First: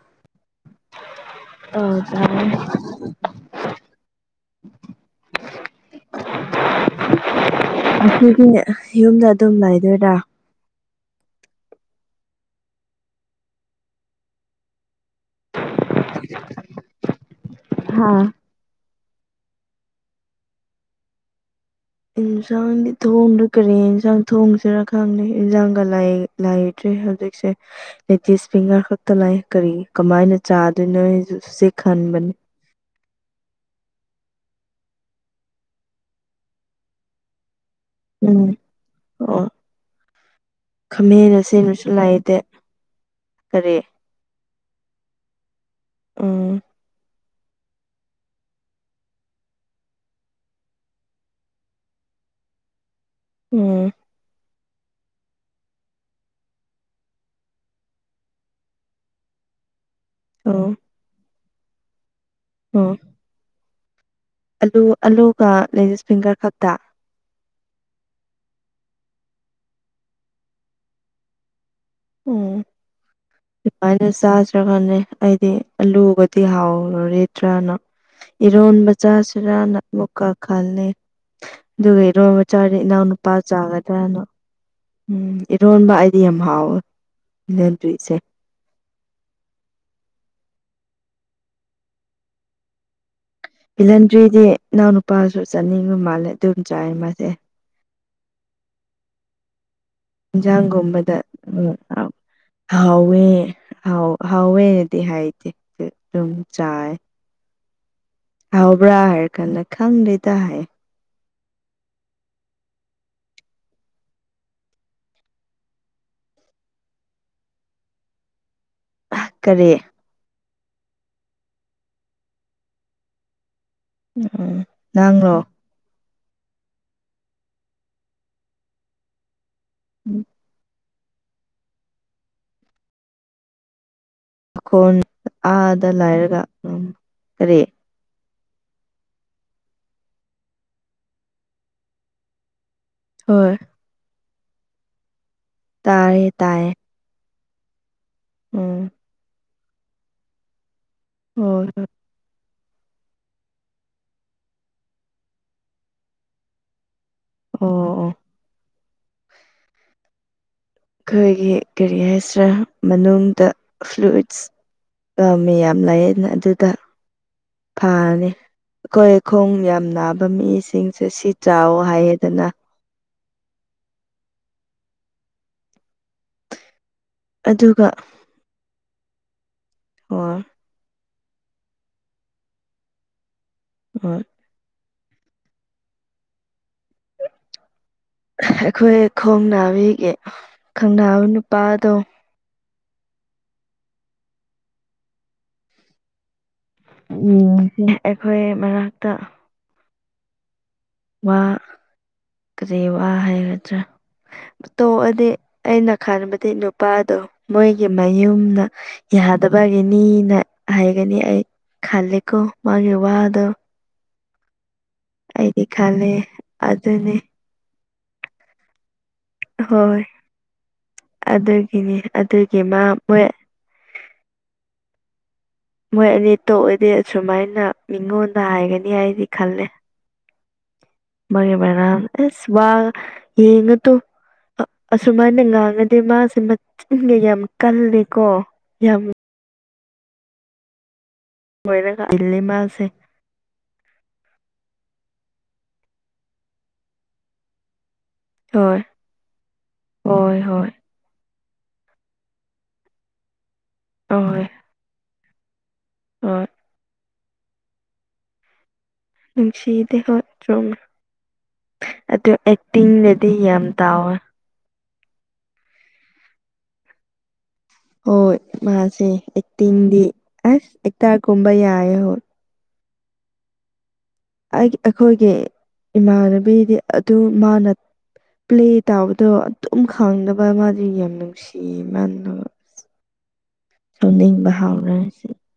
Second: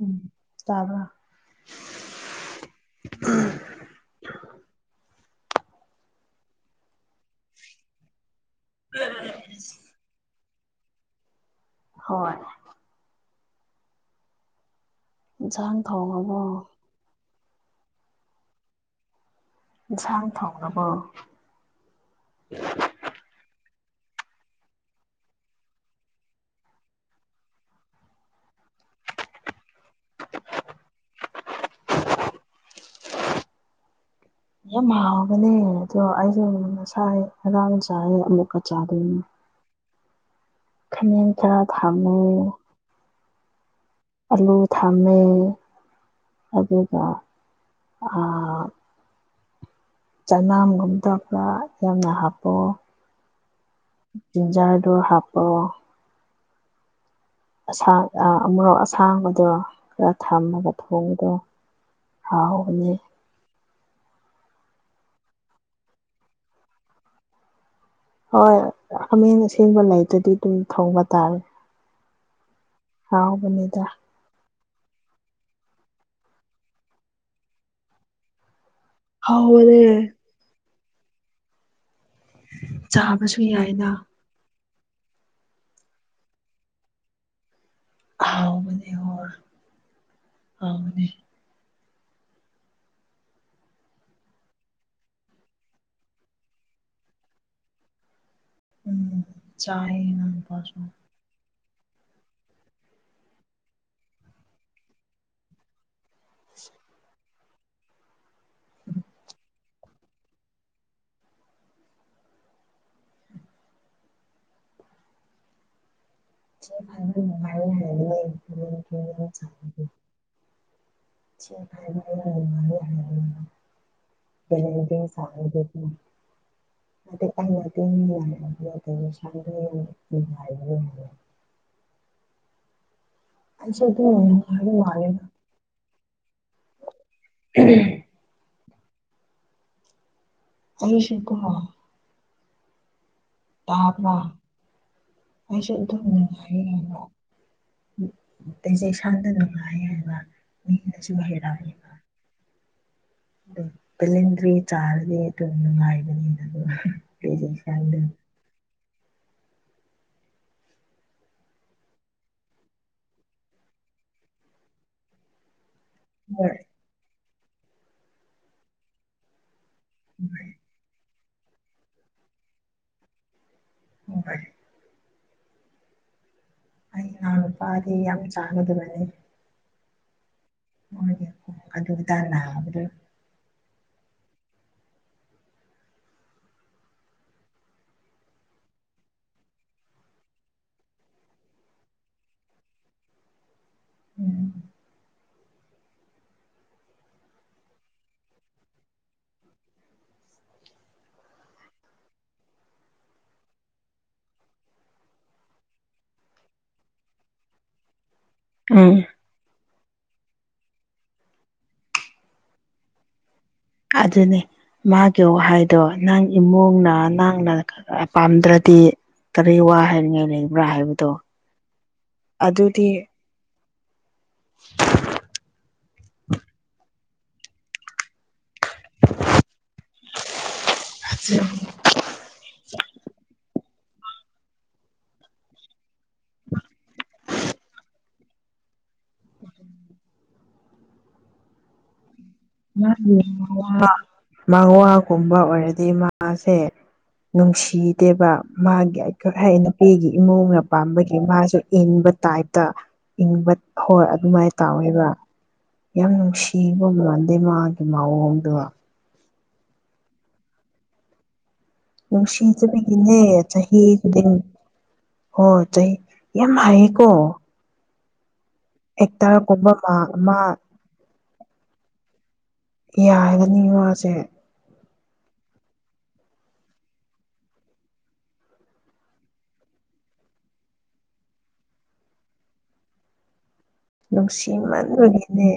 ꯎꯝ ꯇꯥꯕ ꯑꯧ ꯇꯥꯏꯌꯦ [unintelligible] ꯑꯗꯨꯗꯤꯅꯦ ꯌꯨꯝꯗ ꯑꯗꯨꯝ ꯂꯩꯗꯣꯏꯔꯥ ꯍꯣꯏ ꯏꯟꯁꯥꯡ ꯊꯣꯡꯉꯕꯣ ꯍꯥꯥ ꯏꯟꯁꯥꯡ ꯊꯣꯡꯅꯕꯣ ꯏꯟꯁꯥꯟꯗꯤ ꯊꯣꯡꯅ ꯀ꯭ꯔꯦ ꯏꯟꯁꯥꯡ ꯊꯣꯡꯖꯔ ꯈꯪꯅꯤ ꯏꯟꯁꯥꯡꯒ ꯂꯥꯏꯗ꯭ꯔꯦ ꯍꯧꯖꯤꯛꯁꯦ ꯂꯦꯗꯤꯁ ꯐꯤꯡꯒꯔ ꯈꯛꯇ ꯇꯅꯥꯏ ꯀꯔꯤ ꯀꯃꯥꯏꯅ ꯆꯥꯗꯣꯏꯅꯣ ꯁꯦ ꯈꯟꯕꯅꯤ [unintelligible] ꯌꯥꯝ ꯃꯥꯎꯕꯅꯦ ꯑꯗꯣ ꯑꯩꯁꯨ ꯉꯁꯥꯏ ꯑ ꯍꯣꯏ ꯎꯝ ꯑꯃꯨꯛꯀ ꯆꯥꯗꯨꯏꯅꯦ ꯈꯝꯃꯦꯅꯁꯦꯅꯁꯨ ꯊꯝꯃꯦ ꯂꯥꯏꯗꯦ ꯀꯔꯤ ꯑꯂꯨ ꯊꯥꯝꯃꯦ ꯎꯝ ꯑꯗꯨꯒ ꯑꯥꯥ ꯆꯅꯥꯝꯒꯨꯝꯕꯒ ꯈ ꯌꯥꯝꯅ ꯍꯥꯞꯄꯣ ꯎꯝ ꯖꯥꯔꯗꯨ ꯍꯥꯄꯣ ꯑꯁꯥꯡ ꯑꯃꯨꯔꯣꯛ ꯑꯁꯥꯡꯕꯗꯣ ꯈꯔ ꯑꯣ ꯊꯝꯃꯒ ꯊꯣꯡꯕꯗꯣ ꯑꯣ ꯍꯥꯎꯕꯅꯦ ꯑꯂꯨ ꯑꯂꯨꯒ ꯂꯦꯗꯤꯁ ꯐꯤꯡꯒꯔꯒ ꯈꯛꯇ ꯍꯣꯏ ꯍꯥꯃꯦꯡ ꯑꯁꯦꯡꯕ ꯂꯩꯗꯨꯗꯤ ꯑꯗꯨꯝ ꯊꯧꯕ ꯇꯥꯔꯦ ꯎꯝ ꯍꯥꯎꯕ ꯅꯤꯗ ꯅꯠꯇ꯭ꯔꯒꯅꯦ ꯑꯩꯗꯤ ꯑꯂꯨꯒꯗꯤ ꯍꯥꯎꯔꯨꯔꯗ꯭ꯔꯅ ꯏꯔꯣꯟꯕ ꯆꯖꯁꯤꯔꯥꯅ ꯍꯥꯎꯕꯅꯦ ꯑꯃꯨꯛꯀꯥ ꯈꯟꯂꯦ ꯑꯗꯨꯒ ꯏꯔꯣꯏꯕꯆꯥꯔꯤ ꯏꯅꯥꯎ ꯅꯨꯄꯥ ꯆꯥꯕꯁꯨ ꯌꯥꯏꯅ ꯆꯥꯒꯗ꯭ꯔꯥꯅ ꯎꯝ ꯏꯔꯣꯟꯕ ꯑꯩꯗꯤ ꯌꯥꯝ ꯍꯥꯎꯋꯦ ꯕꯤꯂꯦꯟꯗ꯭ꯔꯤꯁꯦ ꯍꯥꯎ ꯃꯅꯤ ꯍꯥꯎ ꯃꯅꯤ ꯕꯦꯍꯟꯗ꯭ꯔꯤꯗꯤ ꯏꯅꯥꯎ ꯅꯨꯄꯥꯁꯨ ꯆꯥꯅꯤꯡꯕ ꯃꯥꯜꯂꯦ ꯑꯗꯨꯝ ꯆꯥꯏ ꯃꯥꯁꯦ ꯎꯝ ꯆꯥꯏꯌꯦ ꯅꯪ ꯅꯨꯄꯥꯁꯨ ꯏꯟꯖꯥꯡꯒꯨꯝꯕꯗ ꯎꯝ ꯍꯋꯦ ꯍꯋꯦꯅꯗꯤ ꯍꯥꯏꯗ ꯑꯗꯨꯝ ꯆꯥꯏ ꯍꯥꯎꯕ꯭ꯔꯥ ꯍꯥꯏꯔ ꯀꯥꯟꯗ ꯈꯪꯗꯦ ꯇ ꯍꯥꯏ ꯉ ꯀꯔꯤ ꯍꯥꯏ [unintelligible] ꯎꯝ ꯄꯦꯅꯦꯜꯇꯤ ꯅꯪꯔꯣ ꯆꯥꯔꯤꯗꯨꯗꯤ [unintelligible] ꯎꯝ ꯑꯁ ꯑꯗꯨꯃꯥꯏꯅ ꯃꯈꯣꯟ ꯍꯥꯏꯕꯃꯥꯟꯂꯤꯗ ꯑꯥꯗ ꯂꯩꯔꯒ ꯎꯝ ꯀꯔꯤ ꯑꯩꯁꯨ ꯀꯣ ꯍꯣꯏ ꯇꯥꯄꯔꯥ ꯑꯩꯁꯨ ꯑꯗꯨꯝ ꯇꯥꯏꯌꯦ ꯇꯥꯏꯌꯦ ꯅꯨꯉꯥꯏꯌꯦ ꯎꯝ ꯇꯁꯦ ꯁꯥꯟꯗ ꯅ ꯁꯨ ꯍꯥꯏꯔ ꯍꯣꯏ ꯕꯦꯂꯦꯟꯗꯔꯤ ꯆꯥꯔꯗꯤ ꯇ ꯅꯨꯉꯥꯏꯕꯅꯤꯗꯅ ꯍꯣꯏ ꯑꯣ ꯄꯔꯖꯦꯟꯁꯇꯥꯏꯟꯗ ꯑꯣ ꯑꯩꯈꯣꯏꯒꯤ ꯀꯔꯤ ꯍꯥꯏꯁꯤꯔꯥ ꯃꯅꯨꯡꯗ ꯐ꯭ꯂꯨꯏꯠꯁ ꯑ ꯃꯌꯥꯝ ꯂꯩ ꯍꯣꯏ ꯑꯗꯨꯗ ꯐꯅꯤ ꯑꯩꯈꯣꯏ ꯈꯣꯡ ꯌꯥꯝ ꯅꯥꯕ ꯍꯣꯏ ꯃꯤꯁꯤꯡꯁꯦ ꯁꯤ ꯆꯥꯎꯋꯣ ꯍꯥꯏꯌꯦꯗꯅ ꯍꯣꯏ ꯑꯩ ꯏꯅꯥꯎ ꯑꯗꯨꯒ ꯅꯨꯄꯥꯗꯤ ꯌꯥꯝ ꯆꯥꯒꯗꯕꯅꯦ [unintelligible] ꯍꯣꯏ ꯑꯗꯨꯗ ꯅꯕꯗ ꯍꯣꯏ ꯑꯩꯈꯣꯏ ꯈꯣꯡ ꯅꯥꯕꯤꯒꯤ ꯈꯡꯅꯕ ꯅꯨꯄꯥꯗꯣ ꯎꯝ ꯎꯝ ꯑꯩꯈꯣꯏ ꯃꯅꯥꯛꯇ ꯋꯥ ꯀꯔꯤ ꯋꯥ ꯍꯥꯏꯒꯗ꯭ꯔꯥ ꯇꯣꯛꯑꯗꯤ ꯑꯩꯅ ꯈꯟꯕꯗꯤ ꯅꯨꯄꯥꯗꯣ ꯃꯣꯏꯒꯤ ꯃꯌꯨꯝꯗ ꯎꯝ ꯌꯥꯗꯕ ꯏꯅꯤꯅ ꯍꯥꯏꯒꯅꯤ ꯑꯩ ꯈꯂꯦꯀꯣ ꯃꯥꯒꯤ ꯋꯥꯗꯣ ꯑꯗꯨꯅꯤ ꯃꯥꯒꯤ ꯑꯩꯗꯤ ꯋꯥꯍꯩꯗꯣ ꯈꯜꯂꯦ ꯅꯪ ꯏꯃꯨꯡꯅ ꯑꯗꯨꯅꯤ ꯅꯪꯅ ꯄꯥꯝꯗ꯭ꯔꯗꯤ ꯀꯔꯤ ꯋꯥ ꯍꯣꯏ ꯍꯥꯏꯅꯤꯉꯥꯏ ꯂꯩꯕ꯭ꯔꯥ ꯍꯥꯏꯕꯗꯣ ꯑꯗꯨꯒꯤꯅꯤ ꯑꯗꯨꯒꯤ ꯃꯥ ꯑꯗꯨꯗꯤ ꯃꯣꯏ [inaudible] ꯁꯨꯃꯥꯏꯅ ꯃꯤꯉꯣꯟꯗ ꯍꯥꯏꯒꯅꯤ ꯍꯥꯏꯗꯤ ꯈꯜꯂꯦ ꯃꯔꯩ ꯃꯔꯥꯡ ꯑꯦꯁ ꯋꯥ ꯌꯦꯉꯨ ꯇꯨ ꯑ ꯑꯁꯨꯃꯥꯏꯅ ꯉꯥꯡꯉꯗꯤ ꯃꯥꯁꯦ ꯃꯆꯤꯟꯒ ꯌꯥꯝ ꯀꯜꯂꯦꯀꯣ ꯌꯥꯝ ꯍꯣꯏꯔꯒ ꯃꯥꯒꯤ ꯃꯋꯥ ꯃꯋꯥ ꯀꯨꯝꯕ ꯑꯣꯏꯔꯗꯤ ꯃꯥꯁꯦ ꯅꯨꯡꯁꯤ ꯗꯦꯕ ꯍꯣꯏ ꯃꯥꯒꯤ ꯑꯩꯈꯣꯏ ꯍꯥꯏ ꯅꯨꯄꯤꯒꯤ ꯍꯣꯏ ꯏꯃꯨꯡꯅ ꯍꯣꯏ ꯄꯥꯝꯕꯒꯤ ꯃꯥꯁꯤ ꯏꯟꯕ ꯇꯥꯏꯞꯇ ꯏꯟꯕ ꯍꯣꯏ ꯑꯗꯨꯃꯥꯏꯅ ꯇꯧꯋꯦꯕ ꯌꯥꯝ ꯍꯣꯏ ꯅꯨꯡꯁꯤꯕ ꯃꯥꯟꯗꯦ ꯃꯥꯒꯤ ꯃꯑꯣꯡꯗꯣ ꯅꯨꯡꯁꯤꯗꯦ ꯍꯣꯏ ꯆꯨꯝꯃꯦ ꯑꯗꯨ ꯅꯨꯡꯁꯤ ꯆꯕꯤꯒꯤꯅꯦ ꯑꯦꯛꯇꯤꯡꯗꯗꯤ ꯌꯥꯝ ꯆꯍꯤ ꯇꯥꯎꯋꯦ ꯍꯣ ꯆꯩ ꯌꯥꯝ ꯍꯥꯏꯀꯣ ꯍꯣꯏ ꯃꯥꯁꯦ ꯃꯥ ꯑꯦꯛꯇꯤꯡꯗꯤ ꯃꯥ ꯑꯁ ꯑꯦꯛꯇꯔꯒꯨꯝꯕ ꯌꯥꯏ ꯍꯣꯏ ꯌꯥꯒꯅꯤ ꯃꯥꯁꯦ ꯑꯩ ꯑꯩꯈꯣꯏꯒꯤ ꯏꯃꯥꯟꯅꯕꯤꯗꯤ ꯑꯗꯨ ꯃꯥꯅ ꯄ꯭ꯂꯦ ꯇꯥꯕꯗꯣ ꯑꯗꯨꯝ ꯈꯡꯗꯕ ꯃꯥꯗꯤ ꯌꯥꯝ ꯅꯨꯡꯁꯤꯌꯦ ꯃꯥꯗꯣ [inaudible] ꯁꯥꯎꯅꯤꯡ ꯍꯥꯎꯔꯁꯨ ꯅꯨꯡꯁꯤꯃꯟꯕꯒꯤꯅꯦ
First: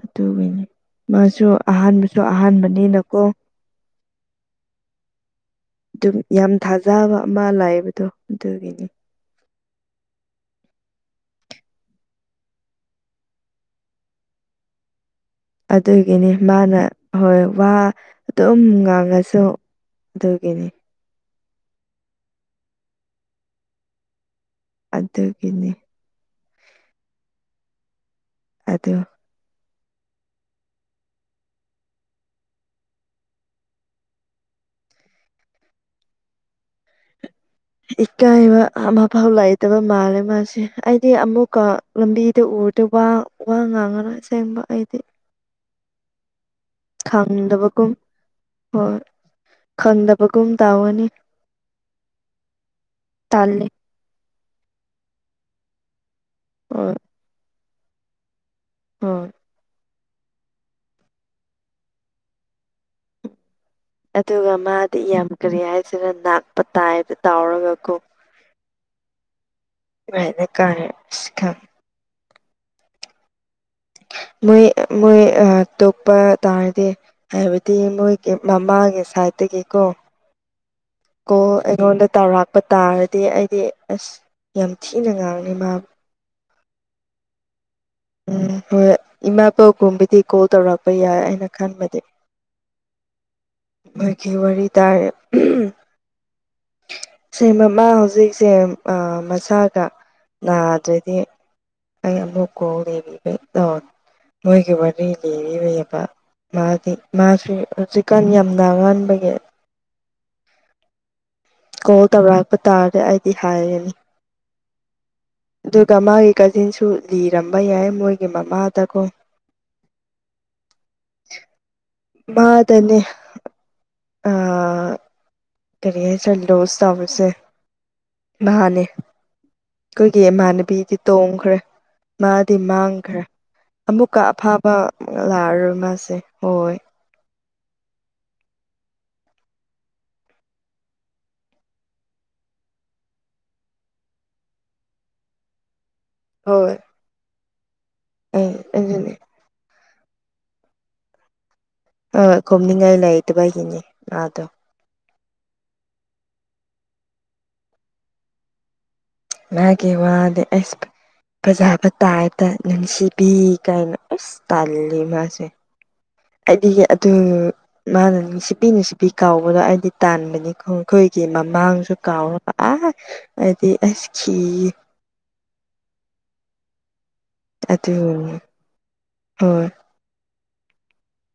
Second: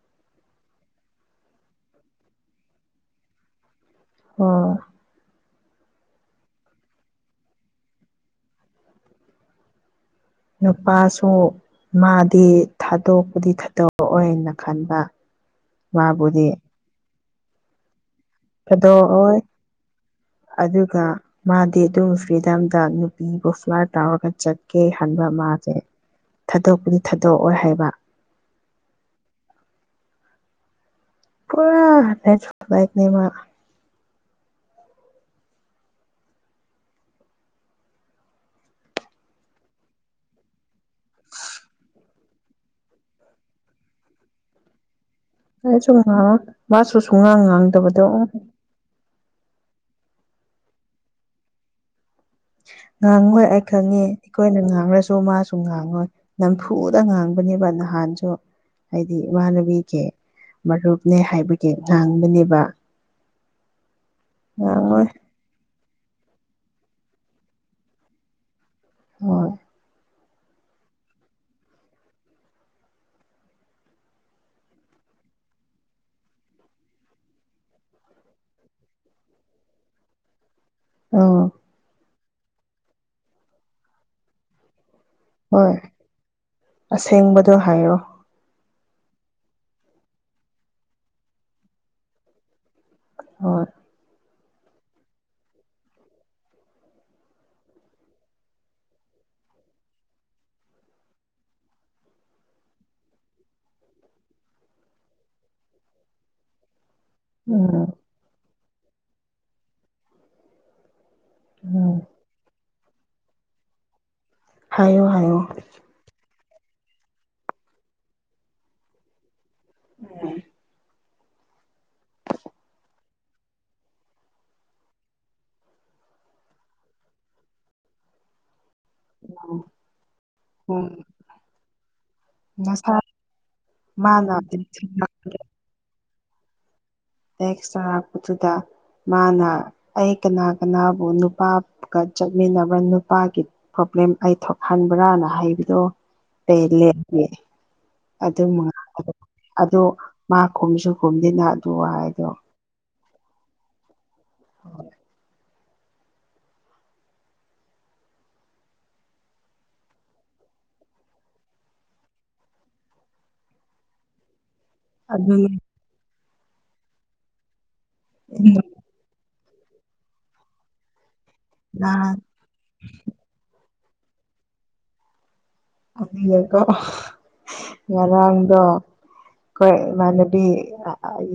ꯑꯗꯨꯒꯤꯅꯤ ꯃꯥꯁꯨ ꯑꯍꯥꯟꯕꯁꯨ ꯑꯍꯥꯟꯕꯅꯤꯅꯀꯣ ꯍ ꯑꯗꯨꯝ ꯌꯥꯝ ꯊꯥꯖꯕ ꯑꯃ ꯂꯥꯛꯕꯗꯣ ꯑꯗꯨꯒꯤꯅꯤ ꯅꯨꯄꯥꯁꯨ ꯃꯥꯗꯤ ꯊꯥꯗꯣꯛꯄꯗꯤ ꯈꯗꯧꯑꯣꯏꯅ ꯈꯟꯕ ꯑꯗꯨꯒꯤꯅꯤ ꯃꯥꯕꯨꯗꯤ ꯃꯥꯅ ꯍꯣꯏ ꯋꯥ ꯑꯗꯨꯝ ꯊꯥꯗꯣꯛꯑꯣꯏ ꯉꯥꯡꯉꯁꯨ ꯑꯗꯨꯒꯤꯅꯤ ꯑꯗꯨꯒ ꯃꯥꯗꯤ ꯑꯗꯨꯝ ꯐ꯭ꯔꯤꯗꯝꯗ ꯅꯨꯄꯤꯕꯨ ꯐ꯭ꯂꯥꯠ ꯇꯥꯎꯔꯒ ꯆꯠ ꯀꯦ ꯍꯕ ꯑꯗꯨꯒꯤꯅꯤ ꯃꯥꯁꯦ ꯊꯥꯗꯣꯛꯄꯨꯗꯤ ꯊꯥꯗꯣꯛꯑꯣꯏ ꯍꯥꯏꯕ ꯑꯗꯣ ꯄꯨꯥ ꯍꯥꯏꯅꯦ ꯃꯥ ꯏꯀꯥꯏꯕ ꯑꯃꯐꯥꯎ ꯂꯩꯥꯏꯇꯕ ꯃꯥꯜꯂꯦ ꯃꯥꯁꯦ ꯑꯩꯗꯤ ꯑꯃꯨꯛꯀ ꯂꯝꯕꯤꯗ ꯎ ꯍꯗ ꯋꯥ ꯋꯥ ꯉꯉꯅ ꯁꯦꯝꯦꯡꯕ ꯑꯩꯗꯤ ꯀꯁꯨ ꯉꯥꯡ ꯃꯥꯁꯨ ꯁꯨꯡꯉꯥꯡ ꯈꯪꯗꯕꯒꯨꯝ ꯉꯥꯡꯗꯕꯗꯣ ꯑꯣ ꯍꯣꯏ ꯈꯪꯗꯕꯒꯨꯝ ꯇꯥꯎꯉꯅꯤ ꯉꯥꯡꯉꯣꯏ ꯑꯩ ꯈꯪꯉꯤ ꯑꯩꯈꯣꯏꯅ ꯉꯥꯡꯉꯁꯨ ꯃꯥꯁꯨ ꯉꯥꯡꯉꯣꯏ ꯍꯣꯏ ꯅꯝꯐꯨꯗ ꯉꯥꯡꯕꯅꯦꯕ ꯅꯍꯥꯟꯁꯨ ꯍꯥꯏꯗꯤ ꯍꯣꯏ ꯏꯃꯥꯟꯅꯕꯤꯒꯤ ꯃꯔꯨꯞꯅꯦ ꯍꯥꯏꯕꯒꯤ ꯉꯥꯡꯕꯅꯦꯕ ꯑꯗꯨꯒ ꯃꯥꯗꯤ ꯉꯥꯡꯉꯣꯏ ꯌꯥꯝ ꯀꯔꯤ ꯍꯥꯏꯁꯤꯅ ꯅꯥꯛꯄ ꯇꯥꯏꯕ ꯇꯥꯎꯔꯒꯀꯣ ꯍꯣꯏ ꯃꯅꯦ ꯀꯔ ꯊꯝ ꯎ ꯃꯣꯏ ꯃꯣꯏ ꯇꯣꯛꯄ ꯇꯥꯔꯗꯤ ꯍꯥꯏꯕꯗꯤ ꯃꯣꯏꯒꯤ ꯃꯃꯥꯒꯤ ꯁꯥꯏꯗ ꯦꯀꯣ ꯀ ꯑꯥ ꯑꯩꯉꯣꯟꯗ ꯆꯥꯎꯧꯔꯥꯛꯄ ꯇꯥꯔꯗꯤ ꯑꯩꯗꯤ ꯑꯁ ꯌꯥꯝ ꯊꯤꯅꯉꯥꯡ ꯑꯅꯤ ꯃꯥ ꯍꯣꯏ ꯑꯁꯦꯡꯕꯗꯣ ꯍꯥꯏꯔꯣ ꯎꯝ ꯍꯣꯏ ꯏꯃꯥ ꯄꯣꯛꯒꯨꯝꯕꯗꯤ ꯀꯣꯜ ꯇꯧꯔꯛꯄ ꯌꯥꯏ ꯑꯩꯅ ꯈꯟꯕꯗꯤ ꯑ ꯈ ꯋꯥꯔꯤꯔꯤ ꯇꯥꯏ ꯁꯦꯃꯃ ꯍꯧꯖꯤꯛꯁꯦ ꯃꯁꯥꯒ ꯅꯥꯗ꯭ꯔꯗꯤ ꯑꯩ ꯑꯃꯨꯛ ꯀꯣꯡꯕꯤꯕꯩ ꯃꯣꯏꯒꯤ ꯋꯥꯔꯤ ꯂꯤꯕ ꯃꯥꯗꯤ ꯃꯥꯁꯤ ꯎꯝ ꯍꯧꯖꯤꯛꯀꯥꯟ ꯌꯥꯝ ꯉꯟꯥꯟꯕꯒꯤ ꯀꯣ ꯎꯝ ꯇꯧ ꯂꯥꯛꯄ ꯇꯥꯔꯦ ꯑꯩꯗꯤ ꯍꯥꯏꯒꯅꯤ ꯍꯥꯏꯌ ꯍꯥꯏꯌ ꯑꯗꯨꯒ ꯃꯥꯒꯤ ꯀꯥꯖꯤꯟꯁꯨ ꯂꯤꯔꯝꯕ ꯌꯥꯏ ꯃꯣꯏꯒꯤ ꯃꯃꯥꯗꯀꯣ ꯎꯝ ꯃꯥꯗꯅꯤꯅꯦ ꯑꯥ ꯀꯔꯤ ꯆꯠꯂꯣ ꯁ ꯇꯕꯁꯦ ꯅꯦ ꯑꯩꯈꯣꯏꯒꯤ ꯍꯣꯏ ꯏꯃꯥꯟꯅꯕꯤꯗꯤ ꯇꯣꯡꯈ꯭ꯔꯦ ꯃꯥꯗꯤ ꯅꯁꯥ ꯃꯥꯡꯈ꯭ꯔꯦ ꯑꯃꯨꯛꯀ ꯃꯥꯅ ꯑꯐꯕ ꯇꯦꯛꯁ ꯂꯥꯛꯑꯔꯣꯏ ꯃꯥꯁꯦ ꯍꯣꯏ ꯍꯣꯏ ꯑꯦꯁꯇ꯭ꯔꯥ ꯂꯥꯛꯄꯗꯨꯗ ꯃꯥꯅ ꯑꯩ ꯀꯅꯥ ꯀꯅꯥꯕꯨ ꯅꯨꯄꯥꯒ ꯆꯠꯃꯤꯟꯅꯕ ꯅꯨꯄꯥꯒꯤ ꯄꯣꯕ꯭ꯂꯦꯝ ꯑꯩ ꯊꯣꯛꯍꯟꯕ꯭ꯔꯥꯅ ꯍꯥꯏꯕꯗꯣ ꯀꯩ ꯍꯣꯏ ꯂꯒꯦ ꯑꯗꯨ ꯑꯩ ꯑꯗꯨꯅꯦ ꯑꯗꯨ ꯃꯥ ꯈꯨꯝꯁꯨ ꯈꯨꯝꯗꯅ ꯑꯗꯨ ꯑ ꯋꯥꯍꯩꯗꯣ ꯀꯨꯝꯃꯤ ꯀꯥꯏ ꯂꯩꯥꯏꯇ ꯄꯒꯤꯅꯦꯦ ꯑꯗꯣ ꯃꯥ ꯀꯦ ꯋꯥꯗꯦ ꯑꯁ ꯐꯖꯥꯕ ꯇꯥꯏꯗ ꯅꯨꯡꯁꯤꯕꯤ ꯀꯥꯏꯅ ꯑꯁ ꯇꯥꯜꯂꯤ ꯃꯥꯁꯦ ꯑꯗꯨꯅꯦ ꯍꯥꯏꯗꯤ ꯑꯗꯨ ꯃꯥꯅ ꯁꯤꯄꯤ ꯅꯨꯡ ꯁꯤꯄꯤ ꯀꯥꯎ ꯑꯩꯗꯤ ꯇꯥꯟꯕꯅꯤ ꯈꯈꯣꯏꯒꯤ ꯃꯃꯥꯡꯁꯨ ꯅꯍꯥꯟ ꯀꯥꯎꯔꯕ ꯑ ꯍ ꯑꯁ ꯊ ꯑꯗꯨꯀꯣ ꯑꯗꯨꯅꯤ ꯉꯔꯥꯡꯗꯣ ꯍꯣꯏ ꯑꯩꯈꯣꯏ ꯏꯃꯥꯟꯅ ꯕꯤ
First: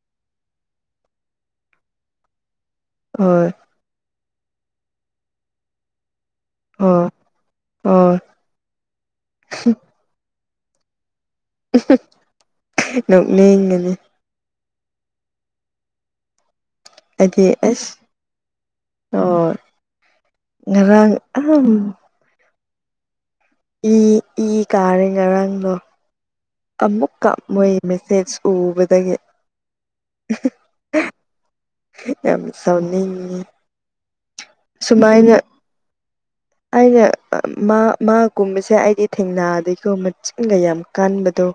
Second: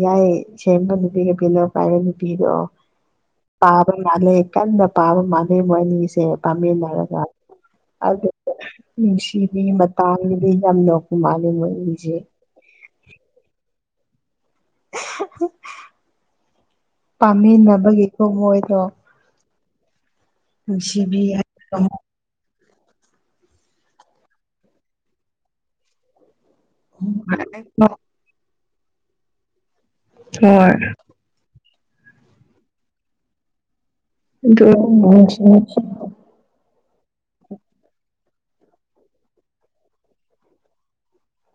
ꯌꯥꯏ ꯁꯦꯝꯕ ꯅꯨꯄꯤꯒ ꯄꯤꯂꯣ ꯄꯥꯏꯔꯤ ꯅꯨꯄꯤꯗꯣ ꯍꯣꯏ ꯄꯥꯕ ꯃꯥꯜꯂꯦ ꯀꯟꯅ ꯄꯥꯕ ꯃꯥꯜꯂꯦ ꯃꯣꯏ ꯑꯅꯤꯁꯦ ꯍꯣꯏ ꯄꯥꯝꯃꯤꯟꯅꯔꯒ ꯍꯣꯏ ꯑꯗꯨ ꯅꯨꯡꯁꯤꯗꯤ ꯃꯇꯥꯡꯒꯤꯗꯤ ꯌꯥꯝꯅ ꯃꯥꯂꯦꯁꯖ ꯃꯣꯏ ꯑꯅꯤꯖꯦ ꯅꯣꯛꯅꯤꯡꯒꯅꯤ ꯍꯥꯏꯗꯤ ꯑꯁ ꯄꯥꯝꯃꯤꯟꯅꯕꯒꯤ ꯊꯣꯡꯑꯣꯏꯗꯣ ꯍꯣꯏ ꯉꯔꯥꯡ ꯑ ꯍꯥꯏꯕꯗꯣ ꯏ ꯏ ꯀꯥꯔꯦ ꯉꯔꯥꯡꯗꯣ ꯑꯃꯨꯛ ꯀꯞ ꯃꯣꯏ ꯃꯦꯁꯦꯖ ꯎꯕꯗꯒꯤ ꯍꯣꯏ ꯌꯥꯝ ꯁꯥꯎꯅꯤꯡꯉꯤ ꯁꯨꯃꯥꯏꯅ [unintelligible] ꯑꯩꯅ ꯃꯥ ꯃꯥꯒꯨꯝꯕꯁꯦ ꯑꯩꯗꯤ ꯊꯦꯡꯅꯥꯗꯩꯀꯣ ꯃꯆꯤꯟꯒ ꯌꯥꯝ ꯀꯥꯟꯕꯗꯣ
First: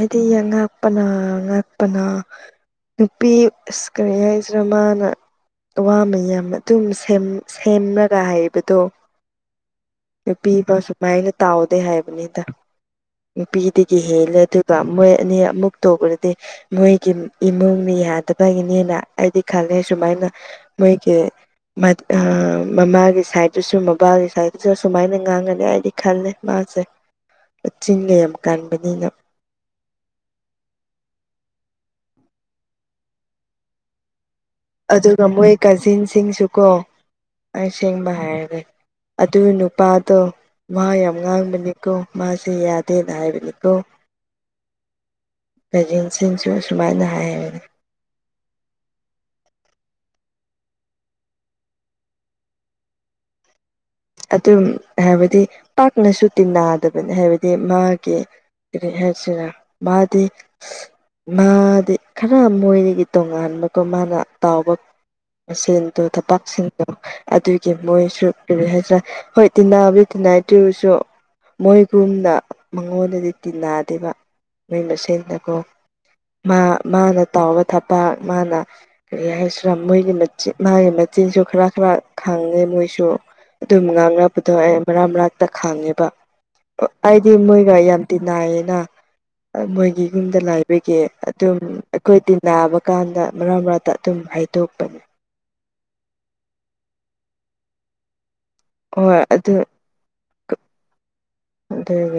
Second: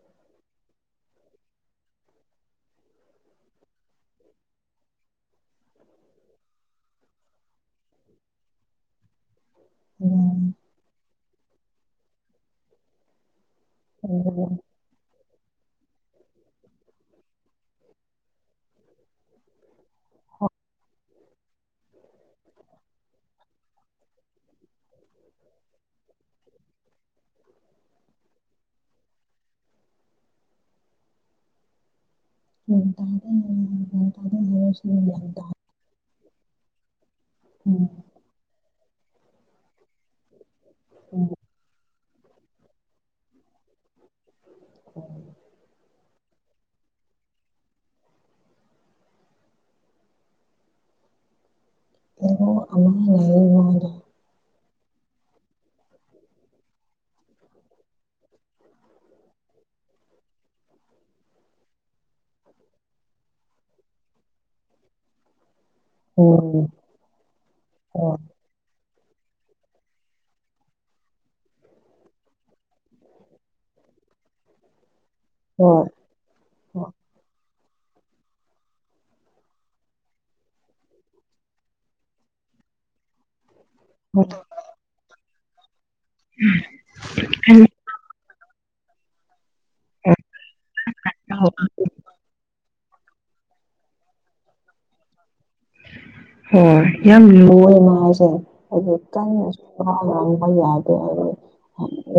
ꯑꯗꯤ ꯌꯦꯉ ꯥꯛꯄꯅ ꯉꯥꯛꯄꯅ ꯅꯨꯄꯤ ꯑꯁ ꯀꯔꯤ ꯍꯥꯏꯁꯤꯔ ꯃꯥꯅ ꯋꯥ ꯃꯌꯥꯝ ꯑꯗꯨꯝ ꯁꯦꯝ ꯁꯦꯝꯔ ꯍꯥꯏꯩꯕꯗꯣ ꯅꯨꯄꯤꯕ ꯁꯨꯃꯥꯏꯅ ꯇꯥꯎꯗꯦ ꯍꯥꯏꯕꯅꯤꯗ ꯅꯨꯄꯤꯗꯒꯤ ꯍꯦꯜꯂꯦ ꯑꯗꯨꯒ ꯃꯣꯏ ꯑꯅꯤ ꯑꯃꯨꯛ ꯇꯣꯛꯈ꯭ꯔꯗꯤ ꯃꯣꯏꯒꯤ ꯏꯃꯨꯡꯅ ꯌꯥꯗꯕꯒꯤꯅꯤꯅ ꯑꯩꯗꯤ ꯈꯂꯦ ꯁꯨꯃꯥꯏꯅ ꯃꯣꯏꯒꯤ ꯃꯠ ꯑ ꯃꯥꯒꯤ ꯁꯥꯏꯠꯇꯁꯨ ꯃꯕꯥꯒꯤ ꯁꯥꯏꯠꯇꯁꯨ ꯑꯁꯨꯃꯥꯏꯅ ꯉꯥꯡꯉꯅꯤ ꯍꯥꯏꯗꯤ ꯈꯜꯂꯦ ꯃꯥꯁꯦ ꯆꯤꯟꯌꯥꯝ ꯀꯥꯟꯕꯅꯤꯅ [inaudible] ꯎꯝ [unintelligible] ꯑꯗꯨꯒ ꯃꯣꯏ ꯀꯥꯖꯤꯟꯁꯤꯡꯁꯨꯀꯣ ꯑꯁꯦꯡꯕ ꯍꯥꯏꯔꯒꯦ ꯑꯗꯨ ꯅꯨꯄꯥꯗꯣ ꯋꯥ ꯌꯥꯝ ꯉꯥꯡꯕꯅꯤꯀꯣ ꯃꯥꯁꯤ ꯌꯥꯗꯦꯅ ꯍꯥꯏꯕꯅꯤꯀꯣ ꯀꯖꯤꯟ ꯁꯤꯡꯁꯨ ꯁꯨꯃꯥꯏꯅ ꯍꯥꯏꯔꯅꯤ ꯑꯃꯅꯤ ꯂꯩꯌꯦ ꯋꯥꯡꯒꯦ ꯑꯗꯨꯝ ꯍꯥꯏꯕꯗꯤ ꯄꯥꯛꯅꯁꯨ ꯇꯤꯟꯅꯗꯕꯅꯤ ꯍꯥꯏꯕꯗꯤ ꯃꯥꯒꯤ ꯀꯔꯤ ꯍꯥꯏꯁꯤꯔ ꯃꯥꯗꯤ ꯃꯥꯗꯤ ꯈꯔ ꯃꯣꯏꯗꯒꯤ ꯇꯣꯉꯥꯟꯕꯀꯣ ꯃꯥꯅ ꯇꯥꯎꯕ ꯃꯁꯦꯟꯗꯣ ꯍꯣꯏ ꯊꯕꯄꯥꯛꯁꯤꯡꯗꯣ ꯑꯗꯨꯒꯤ ꯃꯣꯏꯁꯨ ꯀꯔꯤ ꯍꯥꯏ ꯍꯣꯏ ꯇꯅꯕꯤ ꯇꯅꯩꯇꯁꯨ ꯃꯣꯏꯒꯨꯝꯅ ꯃꯉꯣꯟꯗꯗꯤ ꯇꯤꯟꯅꯗꯦꯕ ꯃꯣꯏ ꯃꯁꯦꯟ ꯗꯀꯣꯣ ꯍꯣꯏ ꯃꯥ ꯍꯣꯏ ꯃꯥꯅ ꯇꯥꯎꯕ ꯊꯕꯥꯛ ꯃꯥꯅ ꯀꯔꯤ ꯍꯥꯏꯁꯤꯔꯥ ꯃꯣꯏꯒꯤ ꯃꯥꯒꯤ ꯃꯆꯤꯟꯁꯨ ꯈꯔ ꯈꯔ ꯈꯪꯉꯦꯕ ꯃꯣꯏꯁꯨ ꯑꯗꯨꯝ ꯉꯥꯡꯅ ꯄꯨꯊꯣꯛꯑꯦ ꯃꯔꯛ ꯃꯔꯅꯥꯛꯇ ꯈꯥꯡꯉꯦꯕ ꯕ ꯑꯩꯗꯤ ꯃꯣꯏꯒ ꯌꯥꯝ ꯇꯤꯅꯥꯏꯌꯦꯅ ꯃꯣꯏꯒꯤ ꯌꯨꯝꯗ ꯂꯥꯏꯕꯒꯤ ꯑꯗꯨꯝ ꯑꯩꯈꯣꯏꯗꯤ ꯅꯥꯕ ꯀꯥꯟꯗ ꯃꯔꯛ ꯃꯔꯛꯇ ꯑꯗꯨꯝ ꯍꯩꯏꯗꯣꯛꯄꯅꯤ ꯍꯣꯏ ꯌꯥꯝ ꯂꯨ ꯃꯥꯁꯦ ꯍꯥꯏꯗꯤ ꯍꯣꯏ ꯑꯗꯨ ꯀꯟꯅꯁꯨ ꯋꯥ ꯃ ꯌꯥꯗꯦ ꯑ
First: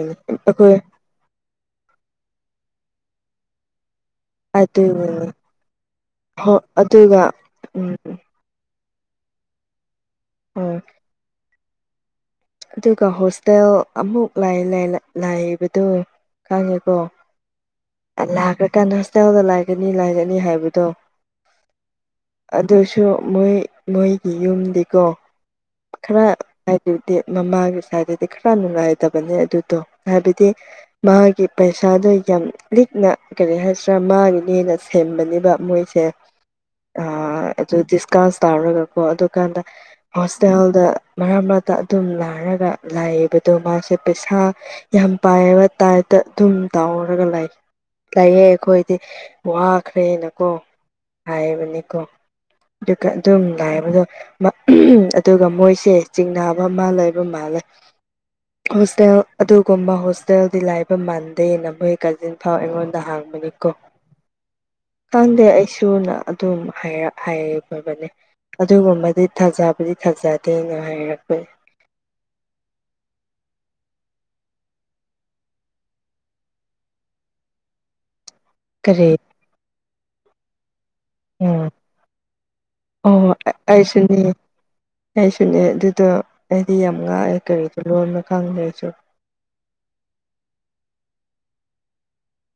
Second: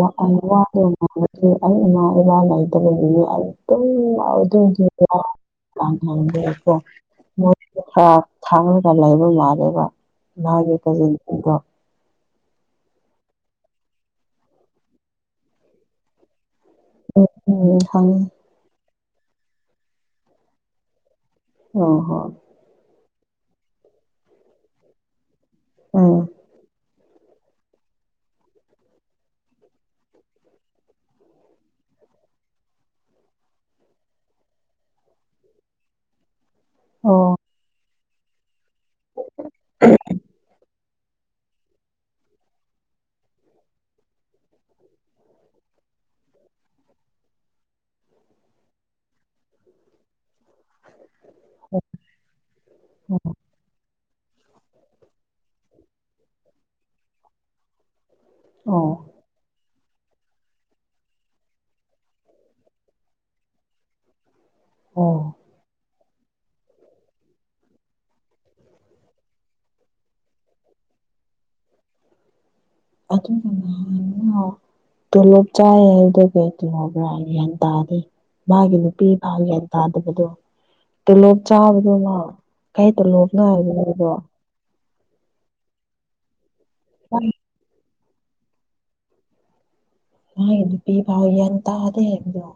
ꯋꯥ ꯑꯩꯈꯣꯏ ꯑꯩ ꯏꯃꯥ ꯏꯄꯥꯈ ꯂꯩꯇꯕꯒꯤꯅꯦ ꯑꯗꯨꯝ ꯑꯗꯨꯗꯤ ꯑꯗꯨꯒꯤꯅꯤ ꯍꯣꯏ ꯊꯥꯅ ꯑꯗꯨꯒ ꯎꯝ ꯈꯉꯟꯗꯧ ꯈꯔ ꯂꯩꯕ ꯃꯥꯜꯂꯦꯕ ꯃꯥꯒꯤ ꯍꯣꯏ ꯀꯖꯤꯟꯁꯤꯡꯗꯣ ꯑꯗꯨꯒ ꯍꯣꯁꯇꯦꯜ ꯑꯃꯨꯛ ꯂꯥꯢ ꯂꯩ ꯂꯥꯏꯕꯗꯣ ꯈꯪꯉꯦꯀꯣ ꯎꯝ ꯎꯝ ꯈꯪꯉꯦ ꯂꯥꯛꯈ꯭ꯔꯀꯥꯟꯗ ꯍꯣꯁꯇꯥꯦꯜꯗ ꯂꯥꯏꯒꯅꯤ ꯂꯥꯏꯒꯅꯤ ꯍꯥꯏꯕꯗꯣ ꯑ ꯍ ꯁꯨ ꯃꯣꯏ ꯃꯣꯏꯒꯤ ꯌꯨꯝꯗꯤꯀꯣ ꯈꯔ ꯎꯝ ꯍꯥꯏꯗꯤ ꯃꯃꯥꯒꯤ ꯁꯥꯏꯗꯠꯇꯗꯤ ꯈꯔ ꯅꯨꯡꯉꯥꯏꯗꯕꯅꯦ ꯑꯗꯨꯗꯣ ꯍꯥꯏꯕꯗꯤ ꯃꯥꯒꯤ ꯄꯩꯁꯥ ꯑꯗ ꯌꯥꯝ ꯂꯤꯛꯅ ꯀꯔꯤ ꯍꯥꯏꯗ꯭ꯔꯥ ꯃꯥꯒꯤꯅꯦꯅ ꯁꯦꯝꯕꯅꯦꯕ ꯃꯣꯏꯁꯦ ꯑ ꯑꯣ ꯑꯗꯨ ꯗꯤꯁꯀꯥꯎꯟ ꯇꯥꯔꯒꯀꯣ ꯑꯗꯨꯀꯥꯟꯗ ꯍꯣꯁꯇꯦꯜꯗ ꯃꯔꯛ ꯃꯔꯛꯇ ꯑꯗꯨꯝ ꯂꯥꯏꯔꯒ ꯂꯥꯏꯌꯦꯕꯗꯣ ꯃꯥꯁꯦ ꯄꯩꯁꯥ ꯌꯥꯝ ꯄꯥꯏꯑꯕ ꯇꯥꯏ ꯑꯗꯨꯝ ꯇꯥꯎꯔꯒ ꯂꯩ ꯂꯩꯑꯦ ꯑꯩꯈꯣꯏꯗꯤ ꯋꯥꯈ꯭ꯔꯦꯅꯀꯣ ꯍꯥꯏꯕꯅꯤꯀꯣ ꯑꯗꯨꯒ ꯑꯗꯨꯝ ꯂꯥꯏꯕꯗꯣ ꯑꯗꯨꯒ ꯃꯣꯏꯁꯦ ꯆꯤꯡꯅꯕ ꯑꯃ ꯂꯩꯕ ꯃꯥꯜꯂꯦ ꯑꯣ ꯍꯁꯦ ꯑꯗꯨ ꯀꯨꯝꯕ ꯍꯣꯁꯇꯦꯜꯗꯤ ꯂꯥꯏꯕ ꯃꯥꯟꯗꯦ ꯅ ꯃꯣꯏ ꯀꯥꯖꯤꯟ ꯐꯥꯎ ꯑꯩꯉꯣꯟꯗ ꯍꯥꯡꯕꯅꯤꯀꯣ ꯑꯣ ꯊꯗꯦ ꯍꯥꯏꯁ ꯊꯨꯅ ꯑꯗꯨꯝ ꯍꯥꯏꯕꯅꯤ ꯑꯗꯨꯒꯨꯝꯕꯗꯤ ꯊꯥꯖꯕꯗꯤ ꯐꯖꯗꯦꯅ ꯍꯥꯏꯔꯛꯄ ꯑꯗꯨ ꯇꯣꯂꯣꯞ ꯆꯥꯏ ꯍꯥꯏꯗ ꯀꯩꯇꯕ꯭ꯔꯥ ꯒ꯭ꯌꯥꯟ ꯇꯥꯗꯤꯦ ꯃꯥꯒꯤ ꯀꯔꯤ ꯅꯨꯄꯤꯄꯥ ꯒ꯭ꯌꯥꯟ ꯇꯥꯗꯕꯗꯣ ꯇꯣꯂꯣꯞ ꯎꯝ ꯆꯥꯕꯗꯣꯃ ꯀꯩ ꯑꯣ ꯇꯣꯂꯣꯞꯅ ꯍꯥꯏꯕꯅꯣ ꯍꯥꯏꯗꯣ ꯑꯩꯁꯨꯅꯦ ꯑꯩꯁꯨꯅꯦ ꯑꯗꯨꯗꯣ ꯑꯩꯗꯤ ꯌꯥꯝ ꯉꯥꯡꯑꯦ ꯀꯔꯤꯗ ꯂꯅ ꯈꯪꯗꯦꯁꯨ ꯍ ꯑꯗꯨꯄꯤ ꯐꯥꯎ ꯌꯥꯟ ꯇꯥꯗꯦꯕꯗꯣ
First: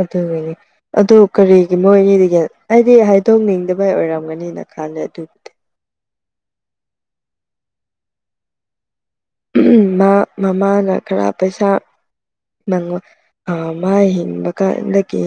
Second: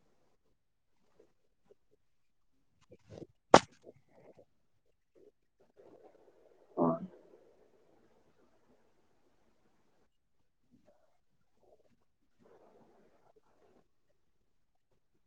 ꯑꯗꯨꯒꯤꯅꯦ ꯑꯗꯨ ꯀꯔꯤꯒꯤ ꯃꯣꯏꯒꯤꯒ ꯍꯥꯏꯗꯤ ꯍꯥꯏꯗꯣꯛꯅꯤꯡꯗꯕꯩ ꯑꯣꯏꯔꯕ ꯐꯪꯒꯅꯤꯅ ꯈꯜꯂꯦ ꯑꯗꯨꯕꯨꯗꯤ ꯑꯥ ꯃꯥ ꯃꯃꯥꯅ ꯈꯔ ꯄꯩꯁꯥ ꯅꯪꯉ ꯑꯃ ꯍꯤꯡꯕ ꯀꯥꯟꯗꯒꯤ